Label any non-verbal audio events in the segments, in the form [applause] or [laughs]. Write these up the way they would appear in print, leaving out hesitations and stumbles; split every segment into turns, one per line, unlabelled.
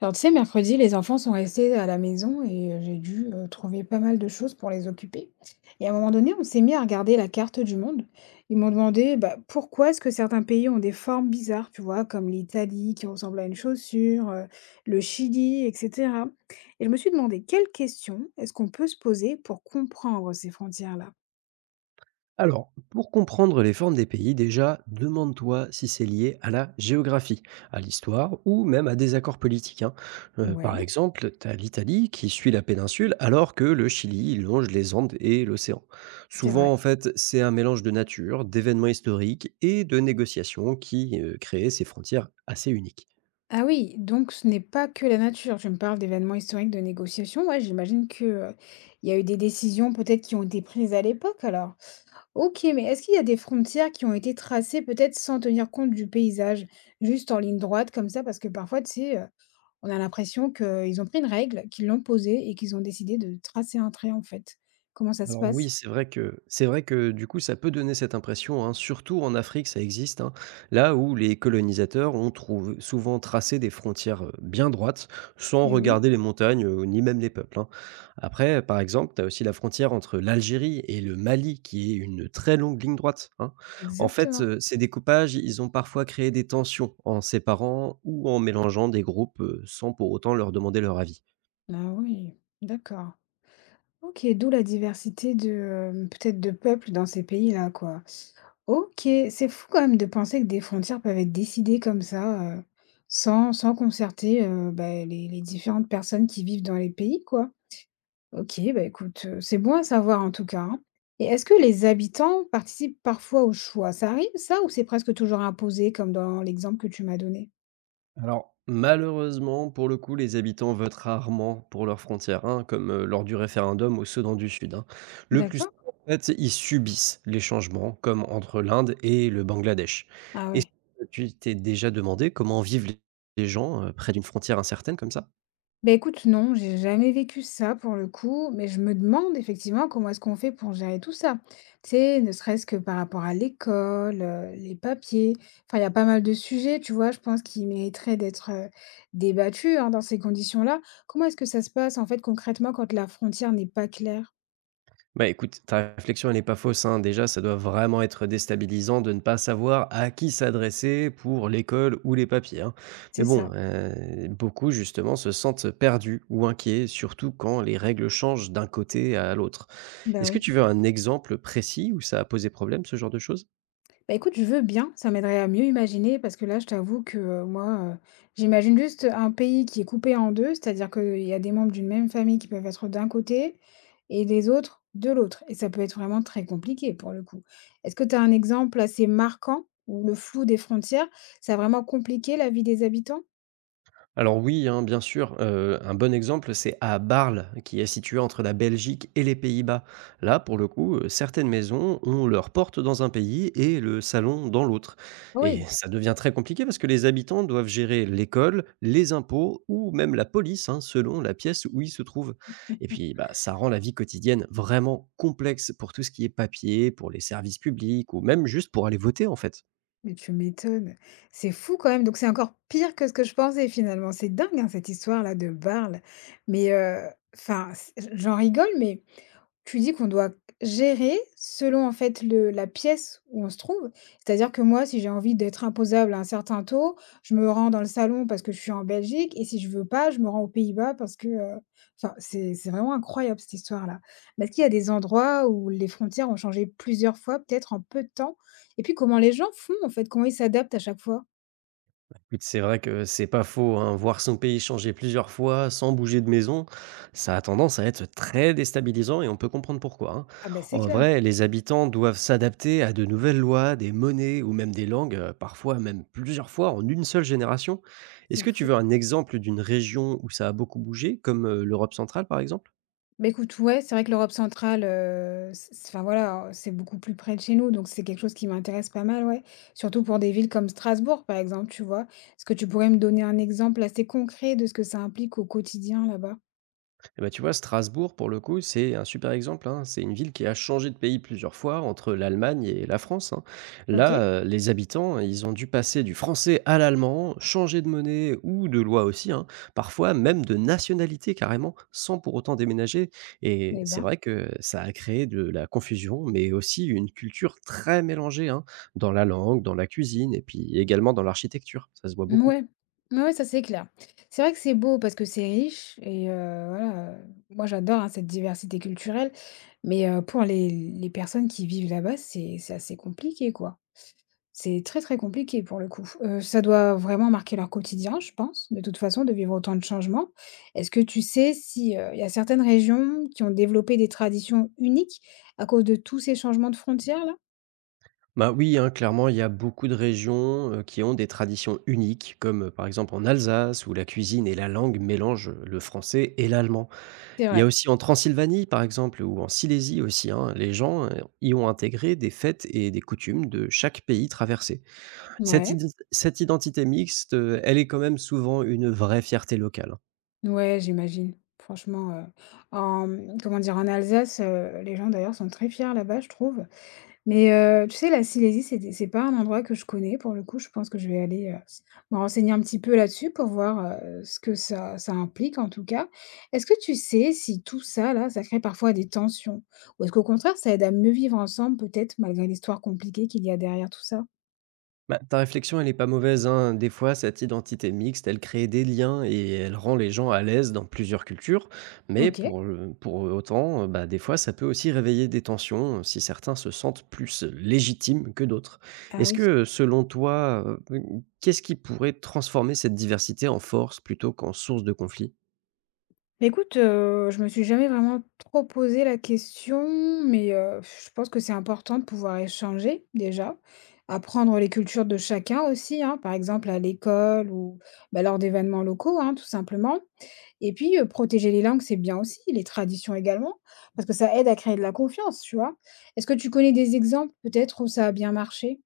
Alors, tu sais, mercredi, les enfants sont restés à la maison et j'ai dû trouver pas mal de choses pour les occuper. Et à un moment donné, on s'est mis à regarder la carte du monde. Ils m'ont demandé pourquoi est-ce que certains pays ont des formes bizarres, tu vois, comme l'Italie qui ressemble à une chaussure, le Chili, etc. Et je me suis demandé quelles questions est-ce qu'on peut se poser pour comprendre ces frontières-là.
Alors, pour comprendre les formes des pays, déjà, demande-toi si c'est lié à la géographie, à l'histoire ou même à des accords politiques, par
Ouais,
exemple, tu as l'Italie qui suit la péninsule alors que le Chili longe les Andes et l'océan.
c'est
Souvent,
vrai.
en fait, c'est un mélange de nature, d'événements historiques et de négociations qui créent ces frontières assez uniques.
Ah oui, donc ce n'est pas que la nature. Je me parle d'événements historiques, de négociations. Ouais, j'imagine que, il y a eu des décisions peut-être qui ont été prises à l'époque alors. OK, mais est-ce qu'il y a des frontières qui ont été tracées peut-être sans tenir compte du paysage? Juste en ligne droite comme ça? Parce que parfois, tu sais, on a l'impression qu'ils ont pris une règle, qu'ils l'ont posée et qu'ils ont décidé de tracer un trait en fait. Comment ça se
Alors oui,
passe?
c'est vrai que du coup ça peut donner cette impression, hein, surtout en Afrique ça existe, hein, là où les colonisateurs ont souvent tracé des frontières bien droites, sans
Eh oui,
regarder les montagnes ni même les peuples, Après, par exemple, tu as aussi la frontière entre l'Algérie et le Mali, qui est une très longue ligne droite, En fait,
exactement.
ces découpages, ils ont parfois créé des tensions en séparant ou en mélangeant des groupes sans pour autant leur demander leur avis.
Ah oui, d'accord. OK, d'où la diversité de, peut-être de peuples dans ces pays-là, quoi. OK, c'est fou quand même de penser que des frontières peuvent être décidées comme ça, sans concerter, bah, les différentes personnes qui vivent dans les pays, quoi. OK, bah, écoute, c'est bon à savoir en tout cas, hein. Et est-ce que les habitants participent parfois au choix? Ça arrive ça ou c'est presque toujours imposé comme dans l'exemple que tu m'as donné?
Alors, malheureusement, pour le coup, les habitants votent rarement pour leurs frontières, hein, comme lors du référendum au Soudan du Sud, Le plus
D'accord.
souvent, en fait, ils subissent les changements, comme entre l'Inde et le Bangladesh.
Ah
Est-ce
ouais.
que tu t'es déjà demandé comment vivent les gens près d'une frontière incertaine comme ça?
Beh, écoute, non, j'ai jamais vécu ça pour le coup, mais je me demande effectivement comment est-ce qu'on fait pour gérer tout ça. Tu sais, ne serait-ce que par rapport à l'école, les papiers. Enfin, il y a pas mal de sujets, tu vois, je pense qui mériteraient d'être débattus hein, dans ces conditions-là. Comment est-ce que ça se passe en fait concrètement quand la frontière n'est pas claire?
Écoute, ta réflexion, elle n'est pas fausse, hein. Déjà, ça doit vraiment être déstabilisant de ne pas savoir à qui s'adresser pour l'école ou les papiers, hein. Mais
C'est
bon,
ça.
beaucoup, justement, se sentent perdus ou inquiets, surtout quand les règles changent d'un côté à l'autre.
Bah
Est-ce que
oui.
tu veux un exemple précis où ça a posé problème, ce genre de choses?
Bah, écoute, je veux bien, ça m'aiderait à mieux imaginer parce que là, je t'avoue que moi, j'imagine juste un pays qui est coupé en deux, c'est-à-dire qu'il y a des membres d'une même famille qui peuvent être d'un côté et des autres de l'autre. Et ça peut être vraiment très compliqué pour le coup. Est-ce que tu as un exemple assez marquant où le flou des frontières, ça a vraiment compliqué la vie des habitants?
Alors oui, hein, bien sûr, un bon exemple, c'est à Bâle, qui est situé entre la Belgique et les Pays-Bas. Là, pour le coup, certaines maisons ont leur porte dans un pays et le salon dans l'autre, et
Oui,
ça devient très compliqué parce que les habitants doivent gérer l'école, les impôts ou même la police, hein, selon la pièce où ils se trouvent. Et puis, bah, ça rend la vie quotidienne vraiment complexe pour tout ce qui est papier, pour les services publics ou même juste pour aller voter, en fait.
mais tu m'étonnes. C'est fou quand même, donc c'est encore pire que ce que je pensais finalement. C'est dingue, hein, cette histoire-là de Barl. Mais, enfin, c j'en rigole, mais tu dis qu'on doit gérer selon en fait le la pièce où on se trouve. C'est-à-dire que moi, si j'ai envie d'être imposable à un certain taux, je me rends dans le salon parce que je suis en Belgique et si je veux pas, je me rends aux Pays-Bas parce que, enfin, c'est vraiment incroyable cette histoire-là. Mais est-ce qu'il y a des endroits où les frontières ont changé plusieurs fois, peut-être en peu de temps? Et puis comment les gens font, en fait? Comment ils s'adaptent à chaque fois?
Écoute, c'est vrai que c'est pas faux, hein. Voir son pays changer plusieurs fois sans bouger de maison, ça a tendance à être très déstabilisant et on peut comprendre pourquoi, hein.
Ah ben c'est
En
clair,
vrai, les habitants doivent s'adapter à de nouvelles lois, des monnaies ou même des langues, parfois même plusieurs fois en une seule génération. Est-ce
c'est
que tu
fou.
veux un exemple d'une région où ça a beaucoup bougé, comme l'Europe centrale par exemple?
Bah, écoute, ouais, c'est vrai que l'Europe centrale, c c enfin voilà, c'est beaucoup plus près de chez nous, donc c'est quelque chose qui m'intéresse pas mal, ouais. Surtout pour des villes comme Strasbourg, par exemple, tu vois? Est-ce que tu pourrais me donner un exemple assez concret de ce que ça implique au quotidien là-bas?
Eh ben, tu vois, Strasbourg, pour le coup, c'est un super exemple, C'est une ville qui a changé de pays plusieurs fois entre l'Allemagne et la France, Là,
OK,
les habitants, ils ont dû passer du français à l'allemand, changer de monnaie ou de loi aussi, hein, parfois même de nationalité carrément, sans pour autant déménager. Et
eh
c'est
ben.
vrai que ça a créé de la confusion, mais aussi une culture très mélangée, hein, dans la langue, dans la cuisine et puis également dans l'architecture. Ça se voit beaucoup.
Ouais, ouais, ouais, ça, c'est clair. C'est vrai que c'est beau parce que c'est riche et voilà, moi j'adore, hein, cette diversité culturelle, mais pour les personnes qui vivent là-bas, c'est assez compliqué, quoi. C'est très, très compliqué pour le coup. Ça doit vraiment marquer leur quotidien, je pense, de toute façon, de vivre autant de changements. Est-ce que tu sais si, il y a certaines régions qui ont développé des traditions uniques à cause de tous ces changements de frontières là?
Bah oui, hein, clairement, il y a beaucoup de régions qui ont des traditions uniques, comme par exemple en Alsace, où la cuisine et la langue mélangent le français et l'allemand.
C'est
Il y a
vrai,
aussi en Transylvanie, par exemple, ou en Silésie aussi, hein, les gens y ont intégré des fêtes et des coutumes de chaque pays traversé.
ouais.
Cette identité mixte, elle est quand même souvent une vraie fierté locale,
Ouais, j'imagine. Franchement, en comment dire? En Alsace, les gens d'ailleurs sont très fiers là-bas, je trouve. Mais, tu sais, la Silésie, c'est pas un endroit que je connais pour le coup. Je pense que je vais aller, me renseigner un petit peu là-dessus pour voir, ce que ça implique en tout cas. Est-ce que tu sais si tout ça là, ça crée parfois des tensions? Ou est-ce qu'au contraire ça aide à mieux vivre ensemble peut-être malgré l'histoire compliquée qu'il y a derrière tout ça?
Bah, ta réflexion, elle est pas mauvaise, hein. Des fois, cette identité mixte, elle crée des liens et elle rend les gens à l'aise dans plusieurs cultures. Mais
OK.
pour autant, bah, des fois, ça peut aussi réveiller des tensions si certains se sentent plus légitimes que d'autres.
Ah
Est-ce que,
oui.
selon toi, euh, qu'est-ce qui pourrait transformer cette diversité en force plutôt qu'en source de conflit?
Bah, écoute, je me suis jamais vraiment trop posé la question, mais je pense que c'est important de pouvoir échanger déjà, apprendre les cultures de chacun aussi, hein, par exemple à l'école ou bah, lors d'événements locaux, hein, tout simplement. Et puis, protéger les langues, c'est bien aussi, les traditions également, parce que ça aide à créer de la confiance, tu vois? Est-ce que tu connais des exemples peut-être où ça a bien marché?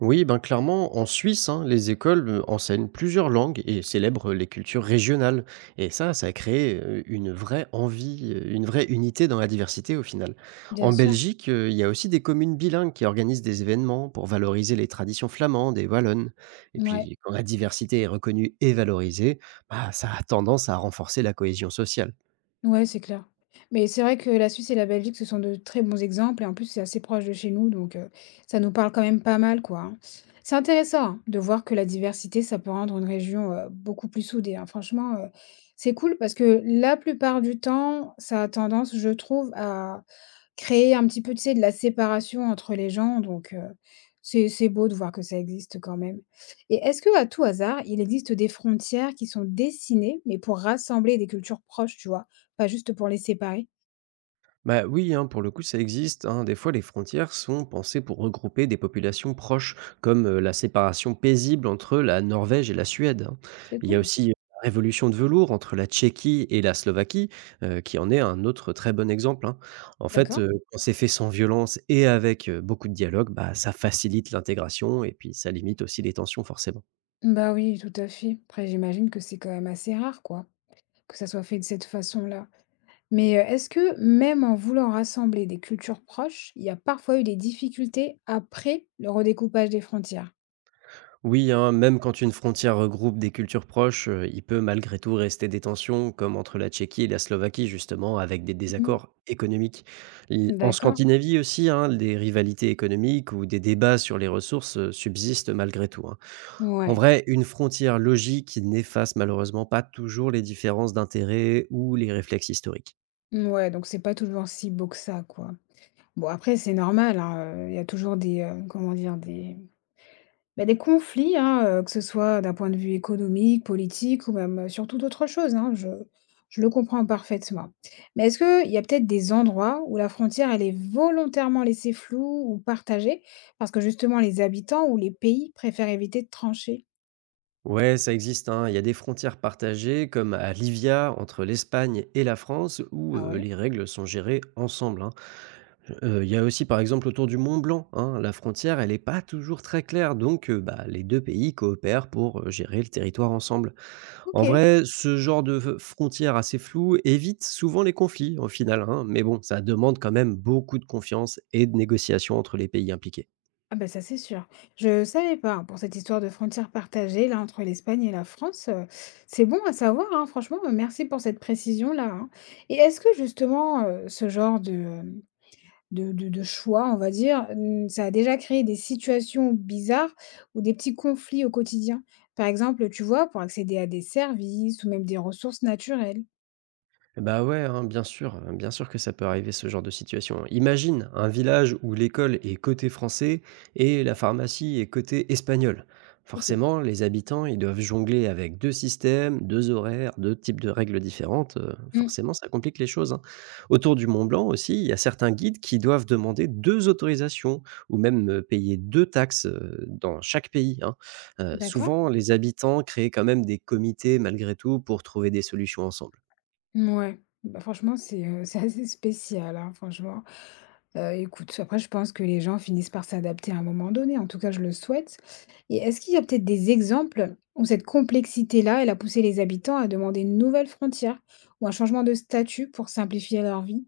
Oui, ben clairement, en Suisse, hein, les écoles enseignent plusieurs langues et célèbrent les cultures régionales. Et ça a créé une vraie envie, une vraie unité dans la diversité au final.
Bien
En
sûr,
Belgique, il y a aussi des communes bilingues qui organisent des événements pour valoriser les traditions flamandes et wallonnes. Et
ouais.
puis, quand la diversité est reconnue et valorisée, bah, ça a tendance à renforcer la cohésion sociale.
Ouais, c'est clair. Mais c'est vrai que la Suisse et la Belgique, ce sont de très bons exemples et en plus, c'est assez proche de chez nous, donc ça nous parle quand même pas mal, quoi. Hein. C'est intéressant hein, de voir que la diversité, ça peut rendre une région beaucoup plus soudée. Hein. Franchement, c'est cool parce que la plupart du temps, ça a tendance, je trouve, à créer un petit peu, tu sais, de la séparation entre les gens, donc c'est beau de voir que ça existe quand même. Et est-ce que à tout hasard, il existe des frontières qui sont dessinées, mais pour rassembler des cultures proches, tu vois? Pas juste pour les séparer?
Bah oui, hein, pour le coup, ça existe, Des fois, les frontières sont pensées pour regrouper des populations proches, comme la séparation paisible entre la Norvège et la Suède,
C'est
Il y a
cool.
aussi la révolution de velours entre la Tchéquie et la Slovaquie, qui en est un autre très bon exemple, En fait,
D'accord.
quand c'est fait sans violence et avec beaucoup de dialogue, bah, ça facilite l'intégration et puis ça limite aussi les tensions forcément.
Bah oui, tout à fait. Après, j'imagine que c'est quand même assez rare, quoi, que ça soit fait de cette façon-là. Mais est-ce que même en voulant rassembler des cultures proches, il y a parfois eu des difficultés après le redécoupage des frontières?
Oui, hein, même quand une frontière regroupe des cultures proches, il peut malgré tout rester des tensions, comme entre la Tchéquie et la Slovaquie, justement, avec des
Mhm.
désaccords économiques. En
D'accord?
Scandinavie aussi, hein, des rivalités économiques ou des débats sur les ressources subsistent malgré tout, En
Ouais.
vrai, une frontière logique n'efface malheureusement pas toujours les différences d'intérêts ou les réflexes historiques.
Ouais, donc c'est pas toujours si beau que ça, quoi. Bon, après, c'est normal, hein, il y a toujours des, comment dire, des, bah, des conflits, hein, que ce soit d'un point de vue économique, politique ou même, sur toute autre chose, hein, je le comprends parfaitement. Mais est-ce qu'il y a peut-être des endroits où la frontière, elle est volontairement laissée floue ou partagée parce que justement les habitants ou les pays préfèrent éviter de trancher?
Ouais, ça existe, Il y a des frontières partagées, comme à Livia, entre l'Espagne et la France, où
Ah ouais?
les règles sont gérées ensemble. Hein. Il y a aussi, par exemple, autour du Mont Blanc, hein, la frontière, elle n'est pas toujours très claire, donc bah, les 2 pays coopèrent pour, gérer le territoire ensemble. En
OK.
vrai, ce genre de f frontières assez floue évite souvent les conflits, au final, hein, mais bon, ça demande quand même beaucoup de confiance et de négociations entre les pays impliqués.
Ah ben ça, c'est sûr. Je savais pas, hein, pour cette histoire de frontière partagée là entre l'Espagne et la France, c'est bon à savoir, hein, franchement, merci pour cette précision-là, hein. Et est-ce que justement, ce genre de, euh, de choix, on va dire, mmh, ça a déjà créé des situations bizarres ou des petits conflits au quotidien. Par exemple, tu vois, pour accéder à des services ou même des ressources naturelles.
Bah, ouais, hein, bien sûr, bien sûr que ça peut arriver ce genre de situation. Imagine un village où l'école est côté français et la pharmacie est côté espagnol.
OK.
Forcément, les habitants, ils doivent jongler avec 2 systèmes, 2 horaires, 2 types de règles différentes,
Mmh,
forcément ça complique les choses, hein. Autour du Mont Blanc aussi, il y a certains guides qui doivent demander 2 autorisations ou même, payer 2 taxes, dans chaque pays, hein.
d'accord.
Souvent les habitants créent quand même des comités malgré tout pour trouver des solutions ensemble.
Ouais. Bah, franchement, c'est, [laughs] c'est assez spécial, hein, franchement. Écoute, après je pense que les gens finissent par s'adapter à un moment donné, en tout cas je le souhaite et est-ce qu'il y a peut-être des exemples où cette complexité-là, elle a poussé les habitants à demander une nouvelle frontière ou un changement de statut pour simplifier leur vie?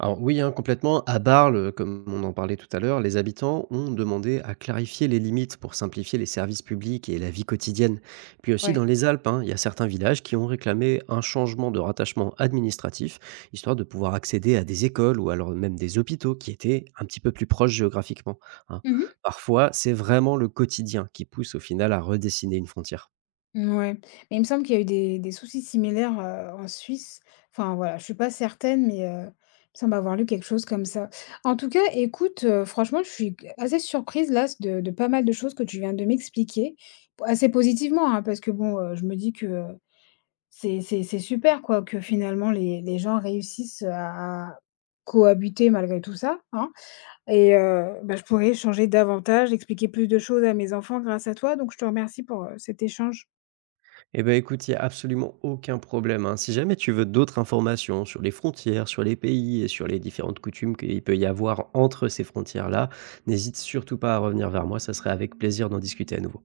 Alors oui, hein, complètement. À Barle, comme on en parlait tout à l'heure, les habitants ont demandé à clarifier les limites pour simplifier les services publics et la vie quotidienne. Puis aussi
Ouais.
dans les Alpes, hein, il y a certains villages qui ont réclamé un changement de rattachement administratif, histoire de pouvoir accéder à des écoles ou alors même des hôpitaux qui étaient un petit peu plus proches géographiquement, hein.
Mmh.
Parfois, c'est vraiment le quotidien qui pousse au final à redessiner une frontière.
Ouais, mais il me semble qu'il y a eu des soucis similaires, en Suisse. Enfin voilà, je suis pas certaine, mais, il me semble avoir lu quelque chose comme ça. En tout cas, écoute, franchement, je suis assez surprise là, de pas mal de choses que tu viens de m'expliquer. Assez positivement, hein, parce que bon, je me dis que, c'est super quoi, que finalement les gens réussissent, à cohabiter malgré tout ça, hein et bah, je pourrais échanger davantage, expliquer plus de choses à mes enfants grâce à toi, donc je te remercie pour, cet échange.
Eh ben, écoute, il y a absolument aucun problème, hein. Si jamais tu veux d'autres informations sur les frontières, sur les pays et sur les différentes coutumes qu'il peut y avoir entre ces frontières-là, n'hésite surtout pas à revenir vers moi, ça serait avec plaisir d'en discuter à nouveau.